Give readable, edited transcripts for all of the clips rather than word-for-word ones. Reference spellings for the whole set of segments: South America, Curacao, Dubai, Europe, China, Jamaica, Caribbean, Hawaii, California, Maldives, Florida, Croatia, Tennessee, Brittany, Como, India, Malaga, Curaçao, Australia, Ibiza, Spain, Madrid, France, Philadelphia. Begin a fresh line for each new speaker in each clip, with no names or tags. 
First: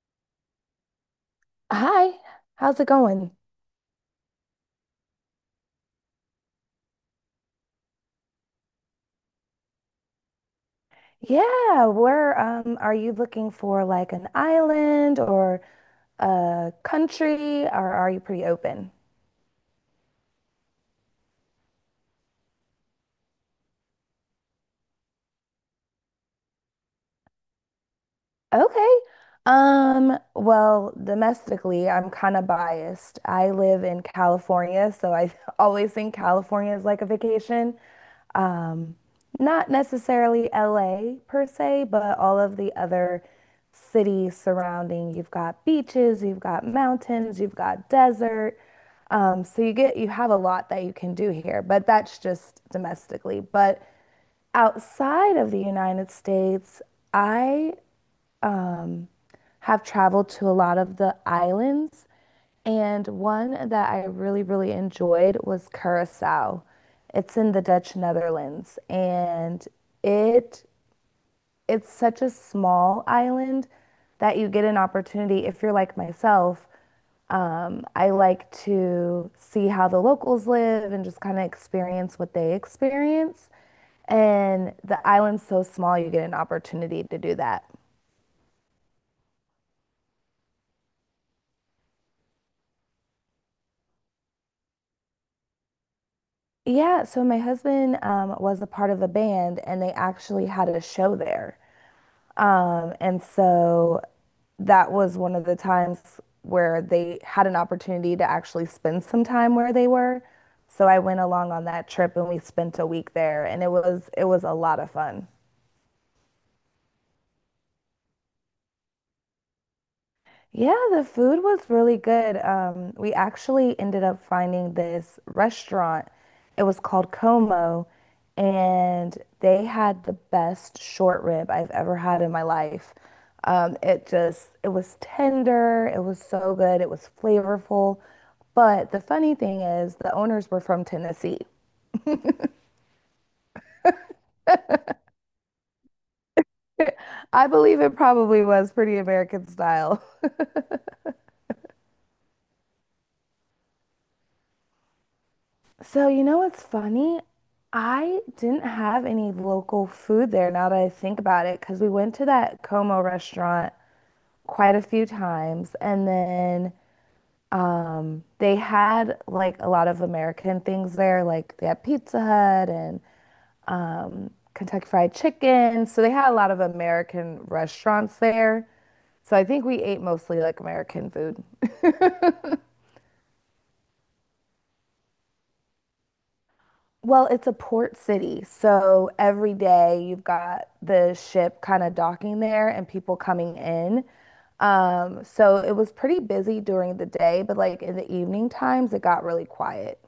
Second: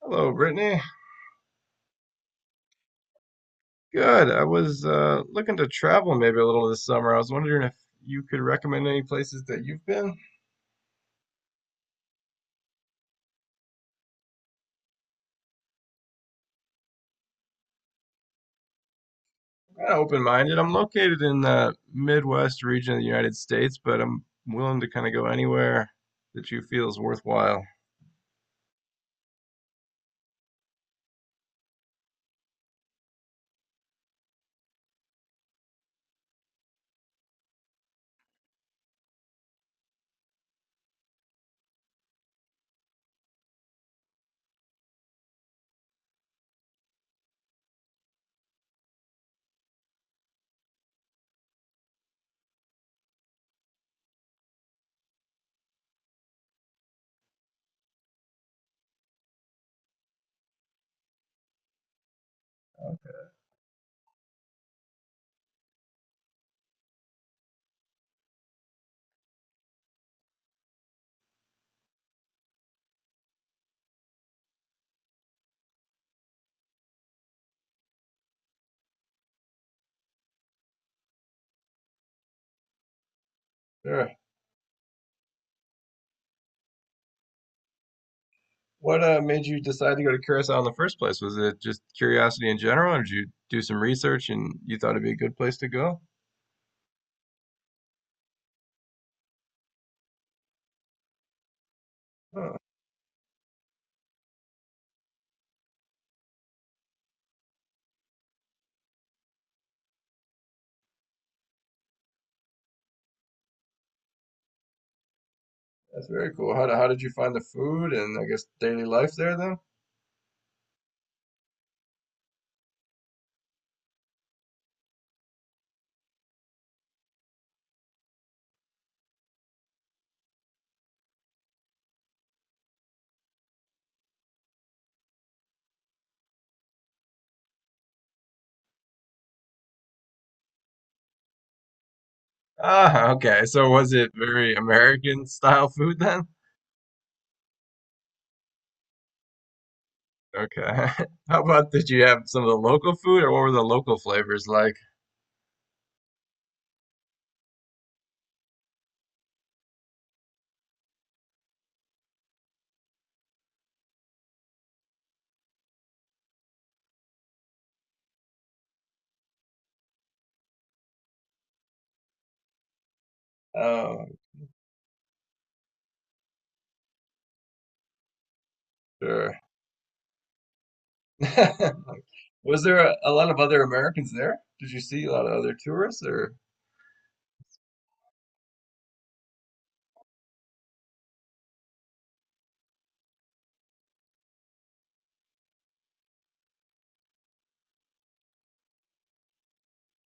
Hello, Brittany.
Hi, how's it going?
Good. I was looking to travel maybe a little this summer. I was wondering if you could recommend any places that you've been. I'm
Yeah, where are you looking for like an island or a country, or are you pretty open?
kind of open-minded. I'm located in the Midwest region of the United States, but I'm willing to kind of go anywhere that you feel is worthwhile.
Okay. Well, domestically, I'm kind of biased. I live in California, so I always think California is like a vacation. Um, Not necessarily LA per se, but all of the other cities surrounding. You've got beaches, you've got mountains, you've got desert. So you have a lot that you can do here, but that's just domestically. But outside of the United States, I have traveled to a lot of the islands. And one that I really, really enjoyed was Curaçao. It's in the Dutch Netherlands, and it it's such a small island that you get an opportunity if you're like myself. I like to see how the locals live and just kind of experience what they experience.
Sure.
And the island's so small, you get an opportunity to do that.
What made you decide to go to Curacao in the first place? Was it just curiosity in general, or did you do some research and you thought it'd be a good place to go?
Yeah, so my husband was a part of a band and they actually had a show there.
Huh,
And so that was one of the times where they had an opportunity to actually spend some time where they were. So I went along on that trip and we spent a week there, and it was a lot of fun.
that's very cool. How did you find the food and I guess daily life there then?
Yeah, the food was really good. We actually ended up finding this restaurant. It was called Como, and they had the best short rib I've ever had in my life. It just, it was tender, it was so good, it was flavorful. But the funny thing is, the owners were from Tennessee.
Ah, okay. So was it very American style food then?
I believe it probably was pretty American style.
Okay. How about did you have some of the local food or what were the local flavors like?
So, you know what's funny? I didn't have any local food there now that I think about it, because we went to that Como restaurant quite a few times. And then they had like a lot of American things there, like they had Pizza Hut and
Oh,
Kentucky Fried Chicken. So they had a lot of American restaurants there. So
sure.
I think we ate mostly like American food.
Was there a lot of other Americans there? Did you see a lot of other tourists or
Well, it's a port city, so every day you've got the ship kind of docking there and people coming in. So it was pretty busy during the day, but like in the evening times, it got really quiet.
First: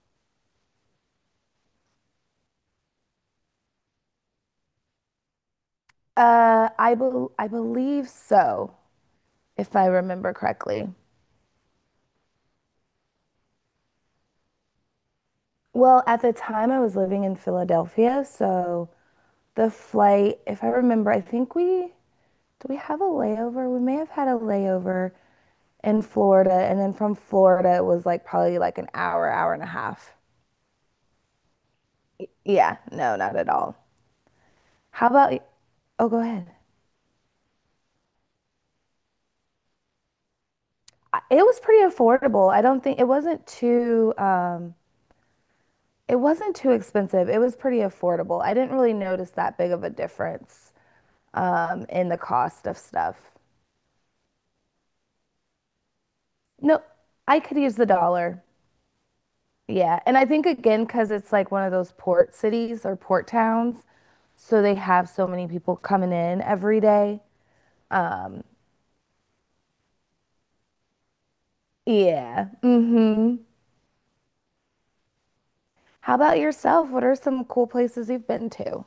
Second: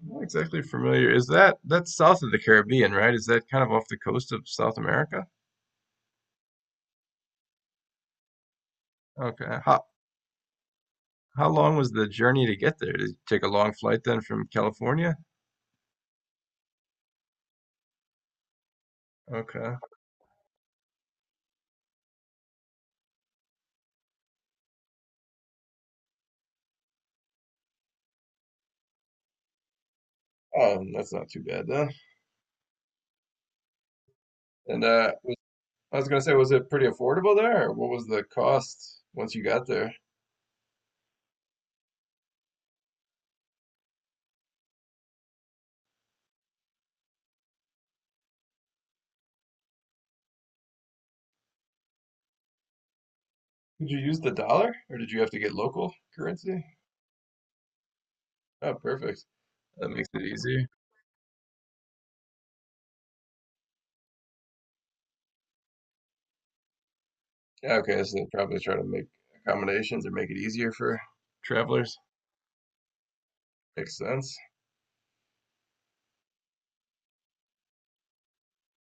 I'm not exactly familiar. Is that that's south of the Caribbean, right? Is that kind of off the coast of South America?
I believe so,
Okay.
if
How
I remember correctly.
how long was the journey to get there? Did you take a long flight then from California?
Well, at the time I was living in Philadelphia, so the
Okay.
flight, if I remember, I think we Do we have a layover? We may have had a layover in Florida, and then from Florida, it was like probably like an hour, hour and a half.
Oh, that's not too bad then.
Yeah, no, not at all.
And
How about,
I was
oh,
gonna
go
say, was
ahead.
it pretty affordable there, or what was the cost once you got there?
It was pretty affordable. I don't think it wasn't too expensive. It was pretty affordable. I didn't really notice that big of a difference in the cost of stuff.
Did you use the dollar, or did you have to get local currency?
No, I could use the dollar.
Oh, perfect. That
Yeah,
makes
and
it
I think
easier.
again because it's like one of those port cities or port towns, so they have so many people coming in every day.
Yeah, okay, so they
Um,
probably try to make accommodations or make it easier for travelers.
yeah. Mm-hmm.
Makes sense.
How about yourself? What are some cool places you've been to?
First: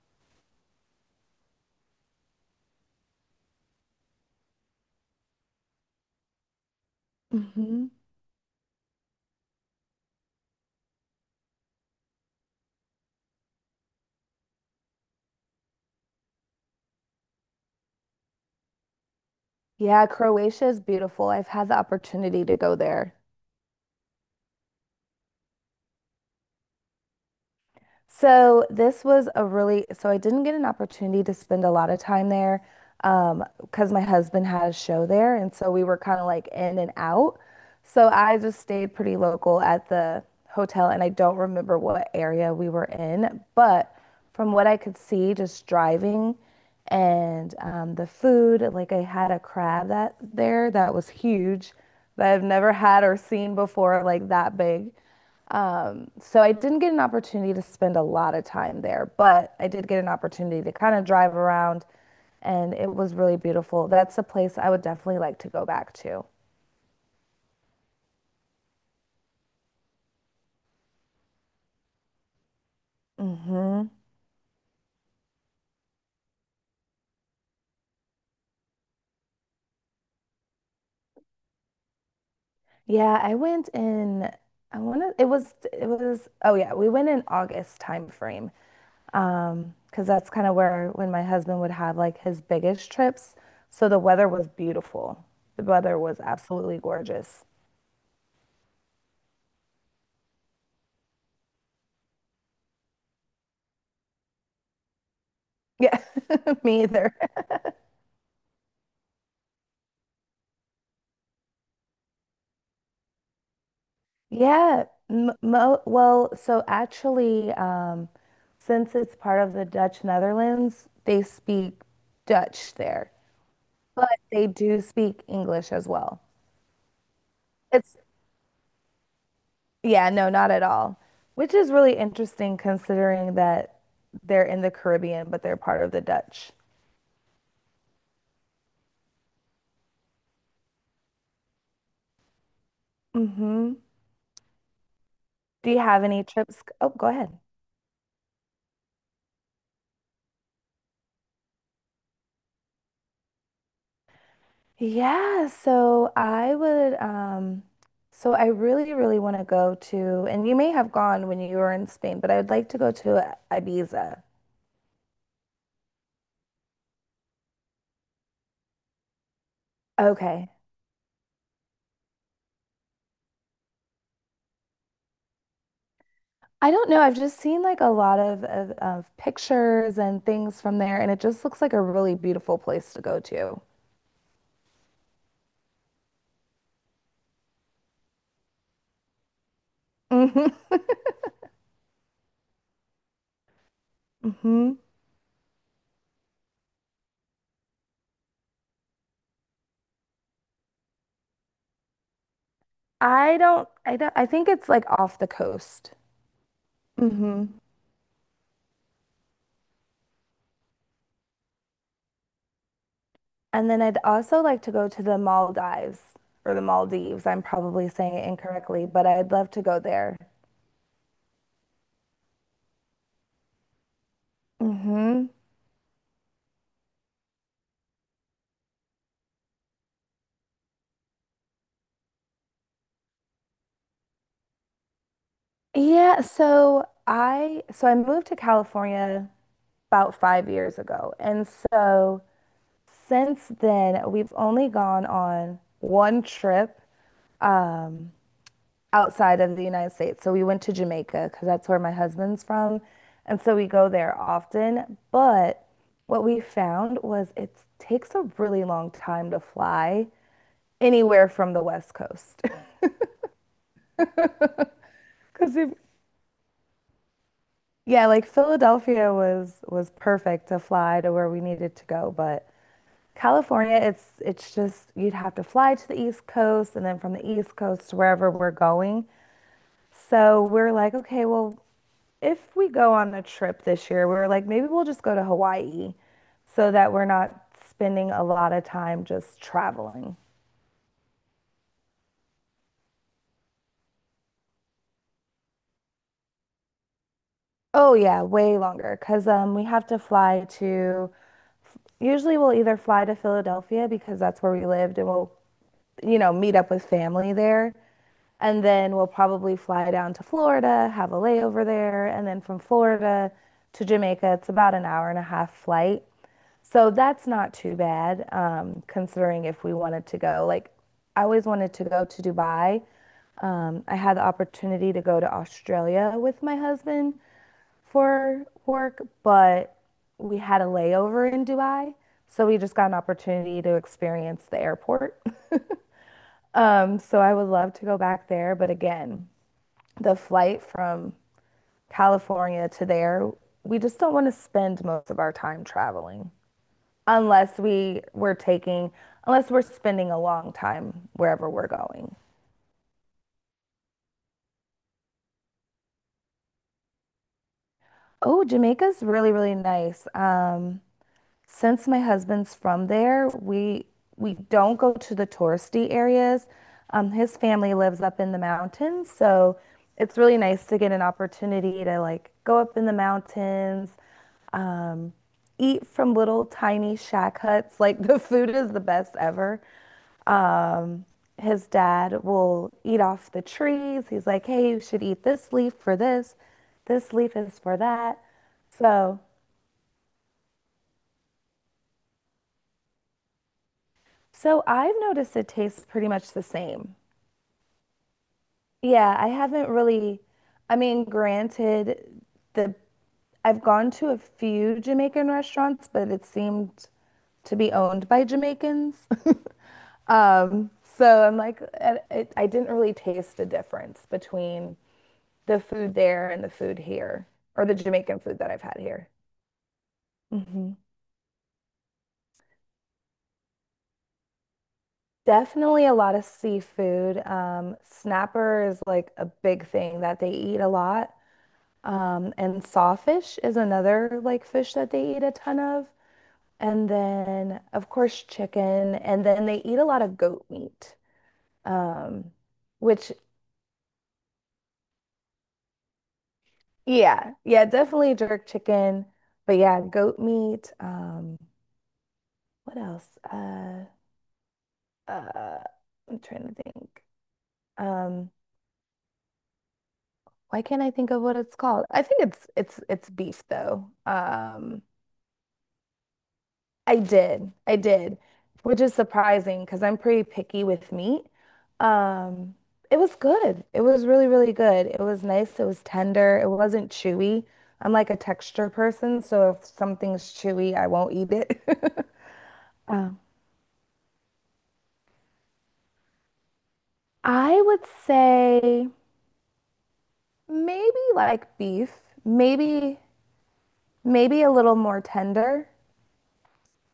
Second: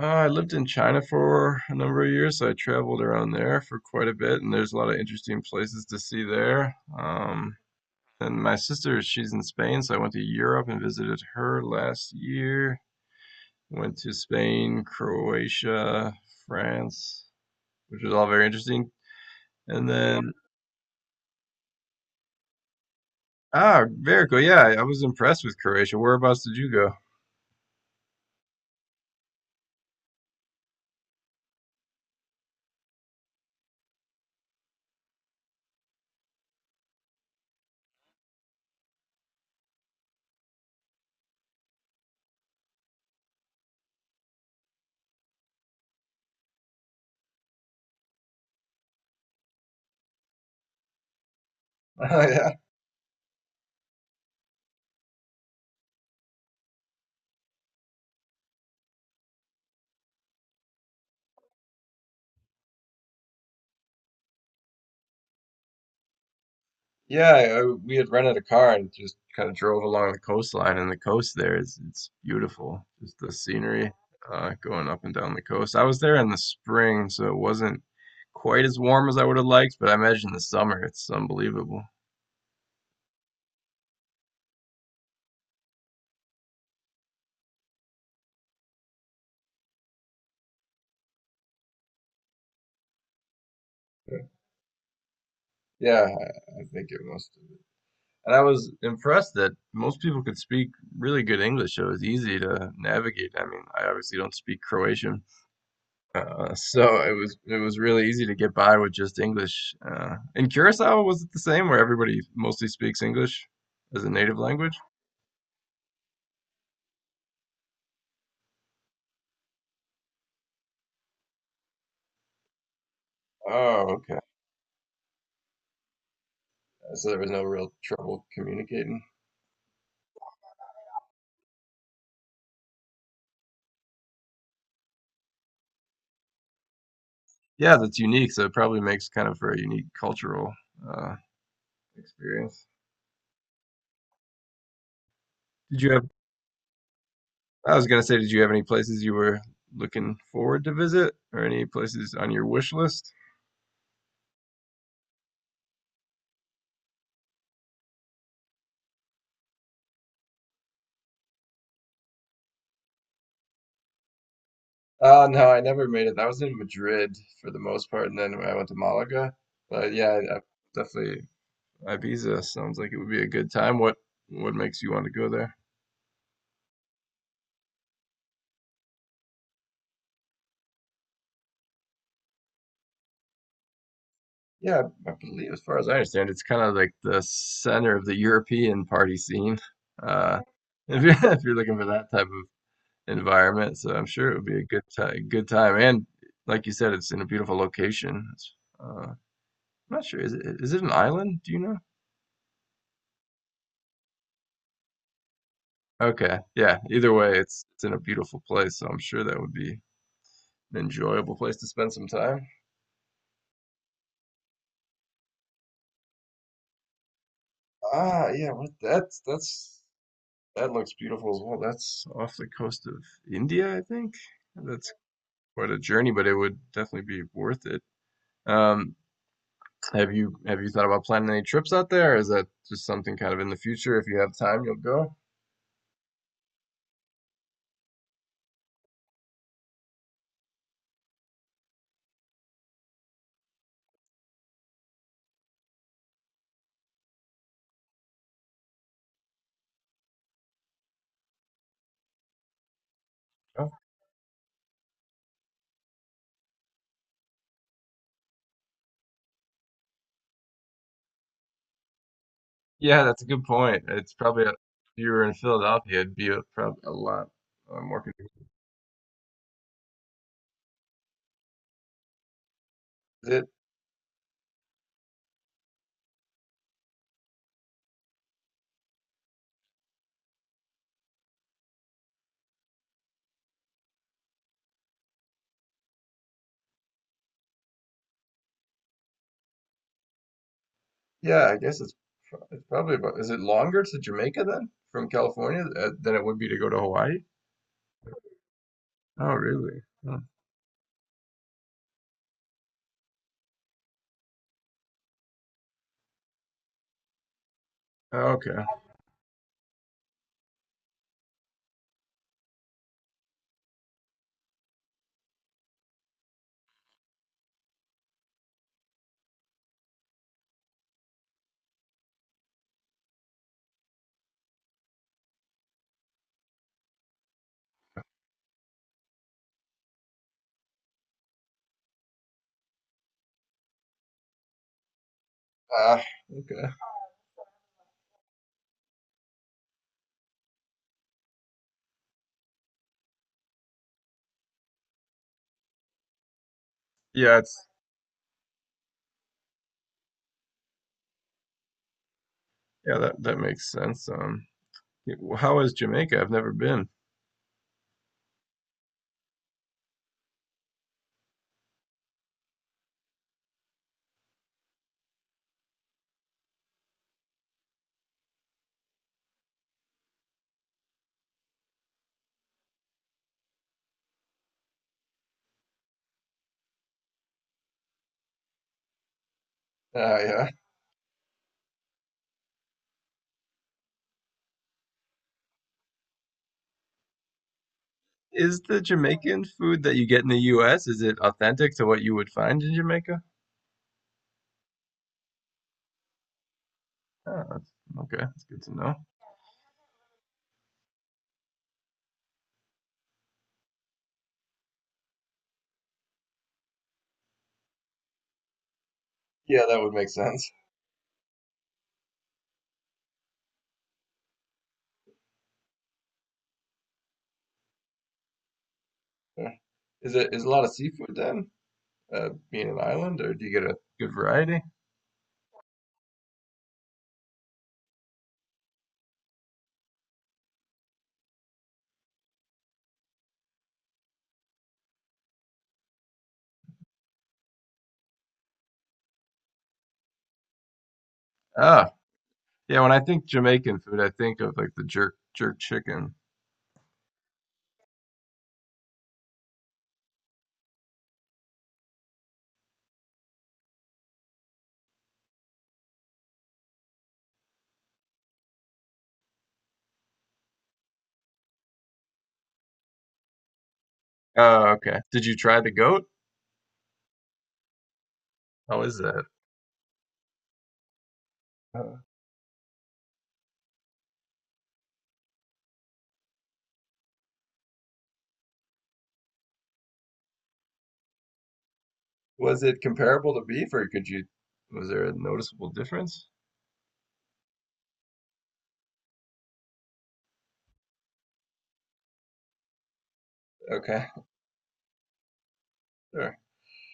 I lived in China for a number of years, so I traveled around there for quite a bit, and there's a lot of interesting places to see there.
hmm
And my sister, she's in Spain, so I went to Europe and visited her last year. Went to Spain, Croatia, France, which was all very interesting. And
Yeah,
then,
Croatia is beautiful. I've had the opportunity to go there.
ah, very cool. Yeah, I was impressed with Croatia. Whereabouts did you go?
So this was a really, so I didn't get an opportunity to spend a lot of time there, because my husband had a show there. And so we were kind of like in and out. So I just stayed pretty local at the hotel and I don't remember what area we were in, but from what I could see, just driving and the food, like I had a crab that there that was huge,
Oh,
that I've
yeah.
never had or seen before, like that big. So I didn't get an opportunity to spend a lot of time there, but I did get an opportunity to kind of drive around, and it was really beautiful. That's a place I would definitely like to go back to.
Yeah, I, we had rented a car and just kind of drove along the coastline, and the coast there is it's beautiful. Just the
hmm
scenery going up and down the coast. I was there in the spring, so it wasn't quite as warm as I would have liked, but I imagine the summer it's unbelievable.
Yeah, I went in, I want to, it was, oh yeah, we went in August time frame. Because that's kind of where when my husband would have like his biggest trips. So the weather was beautiful. The weather
Yeah,
was
I
absolutely
think it must
gorgeous.
And I was impressed that most people could speak really good English. So it was easy to navigate. I mean, I obviously don't speak Croatian,
Yeah,
so
me either.
it was really easy to get by with just English. In Curacao, was it the same where everybody mostly speaks English as a native language?
So actually, since it's part of the Dutch Netherlands, they speak Dutch there,
Oh,
but
okay.
they do speak English as well.
So there was no real
It's,
trouble communicating.
yeah, no, not at all, which is really interesting considering that they're in the Caribbean, but they're part of the Dutch.
Yeah, that's unique. So it probably makes kind of for a unique cultural uh, experience.
hmm Do you
Did
have
you
any trips? Oh, go ahead.
I was gonna say, did you have any places you were looking forward to visit, or any places on your wish list?
Yeah, so I would um so I really really want to go to, and you may have gone when you were in Spain, but I would like to go to Ibiza.
No, I never made it. I was in Madrid for the most part, and then I went to Malaga. But yeah, I
Okay.
definitely Ibiza sounds like it would be a good time. What makes you want to go there?
I don't know. I've just seen like a lot of pictures and things from there, and it just looks like a really beautiful place to go to.
Yeah, I believe, as far as I understand, it's kind of like the center of the European party scene. Uh,
Mhm.
if you're if you're looking for that type of environment. So I'm sure it would be a
Mhm.
good time, good time. And like you said, it's in a beautiful location. It's, I'm not sure. Is it an island? Do you know?
I don't, I think it's like off the coast.
Okay. Yeah. Either way, it's in a beautiful place. So I'm sure that would be an enjoyable place to spend some time.
And then I'd also like to go to the Maldives or the Maldives. I'm probably saying it
Ah, yeah. What
incorrectly, but I'd love to go
that's
there.
that looks beautiful as well. That's off the coast of India, I think. That's
hmm
quite a journey, but it would definitely be worth it. Um, have you thought about planning any trips out there? Or is that just something kind of in the future? If you have time, you'll go.
so I moved to California about 5 years ago. And so since then, we've only gone on one trip. Um, Outside of the United States. So we went to Jamaica because that's where my husband's from. And so we
Oh,
go there often. But what we found was it takes a really long time to fly anywhere from the West Coast.
yeah, that's a good point. It's probably a, if you were in
Because if,
Philadelphia, it'd be a, probably a lot more
Yeah, like
convenient.
Philadelphia was perfect to fly to where we needed to go, but
Is it?
California, it's just you'd have to fly to the East Coast and then from the East Coast to wherever we're going. So we're like, okay, well, if we go on a trip this year, we were like, maybe we'll just go to Hawaii so that we're not spending a lot of time just traveling.
Yeah, I guess it's pro- it's probably about. Is it longer to Jamaica then from California than it would be to go to Hawaii?
Oh yeah, way longer because
Oh,
we
really?
have to
Huh.
fly to, usually we'll either fly to Philadelphia because that's where we lived, and we'll you know meet up with family there,
Oh,
and
okay.
then we'll probably fly down to Florida, have a layover there, and then from Florida to Jamaica it's about an hour and a half flight. So that's not too bad, considering if we wanted to go. Like, I always wanted to go to Dubai. I had the opportunity to go to Australia with my husband for work, but we had a layover in Dubai. So we just got an opportunity to experience the airport.
Ah, okay.
So I would love to go back there. But again, the flight from California to there, we just don't want to spend most of our time traveling.
Yeah,
unless
it's
we were taking, Unless we're spending a long time wherever we're going.
yeah that that makes sense. Yeah, well, how is Jamaica? I've never been.
Oh, Jamaica's really, really nice. Since my husband's from there, we don't go to the touristy areas. His family lives up in the mountains, so it's really nice to get an opportunity to like go up in the mountains, um, eat from little tiny shack huts. Like the food is the best ever.
Ah, yeah.
Um, his dad will eat off the trees. He's like, "Hey, you should eat this leaf for this. This leaf is for that."
Is the
So
Jamaican food that you get in the US, is it authentic to what you would find in Jamaica?
So I've noticed it tastes pretty much the same.
Oh, that's, okay, that's good to know.
Yeah, I haven't really, I mean, granted, the I've gone to a few Jamaican restaurants, but it seemed to be owned by Jamaicans.
Yeah, that would make sense.
Um, so I'm like, I didn't really taste the difference between the food there and the food here, or the Jamaican food that I've had here.
Yeah. Is it is a lot of
hmm
seafood then, being an island, or do you get a good variety?
Definitely a lot of seafood. Snapper is like a big thing that they eat a lot. And sawfish is another like fish that they eat a ton of. And then, of course, chicken. And then they eat a lot of goat meat.
Ah,
Um,
yeah. When I
which,
think Jamaican food, I think of like the jerk chicken.
yeah, yeah, definitely jerk chicken. But yeah, goat meat. What else? Uh, I'm trying to think. Um, why can't I think of what it's called? I think it's beef though.
Oh, okay. Did you try the goat?
I did. I did, which
How
is
is that?
surprising because I'm pretty picky with meat.
Uh,
Um, it was good. It was really, really good. It was nice. It was tender. It wasn't chewy. I'm like a texture person, so if something's chewy, I won't eat it.
was it
Oh.
comparable to beef, or could you? Was there a noticeable difference?
I would say maybe like beef, maybe
Okay,
maybe a little more tender,
sure.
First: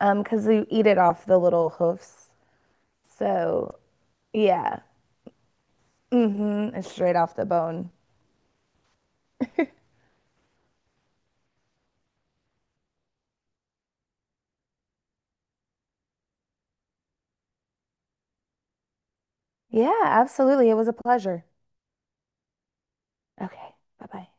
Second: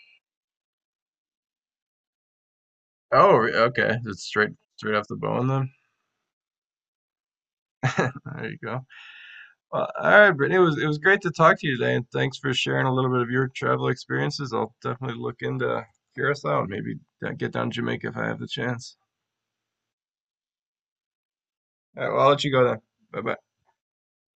because you eat it off the little hoofs.
Oh, re-
So
okay. It's straight
yeah,
straight off the bone then.
mm-hmm, it's straight off the bone.
There you go. Well, all right, Brittany, it was great to talk to you today, and thanks for sharing a little bit of your travel experiences. I'll definitely look into Curacao and maybe get down to Jamaica if I have the chance.
Yeah, absolutely. It was a pleasure.
All right, well, I'll let you go then. Bye bye.
Okay. Bye bye.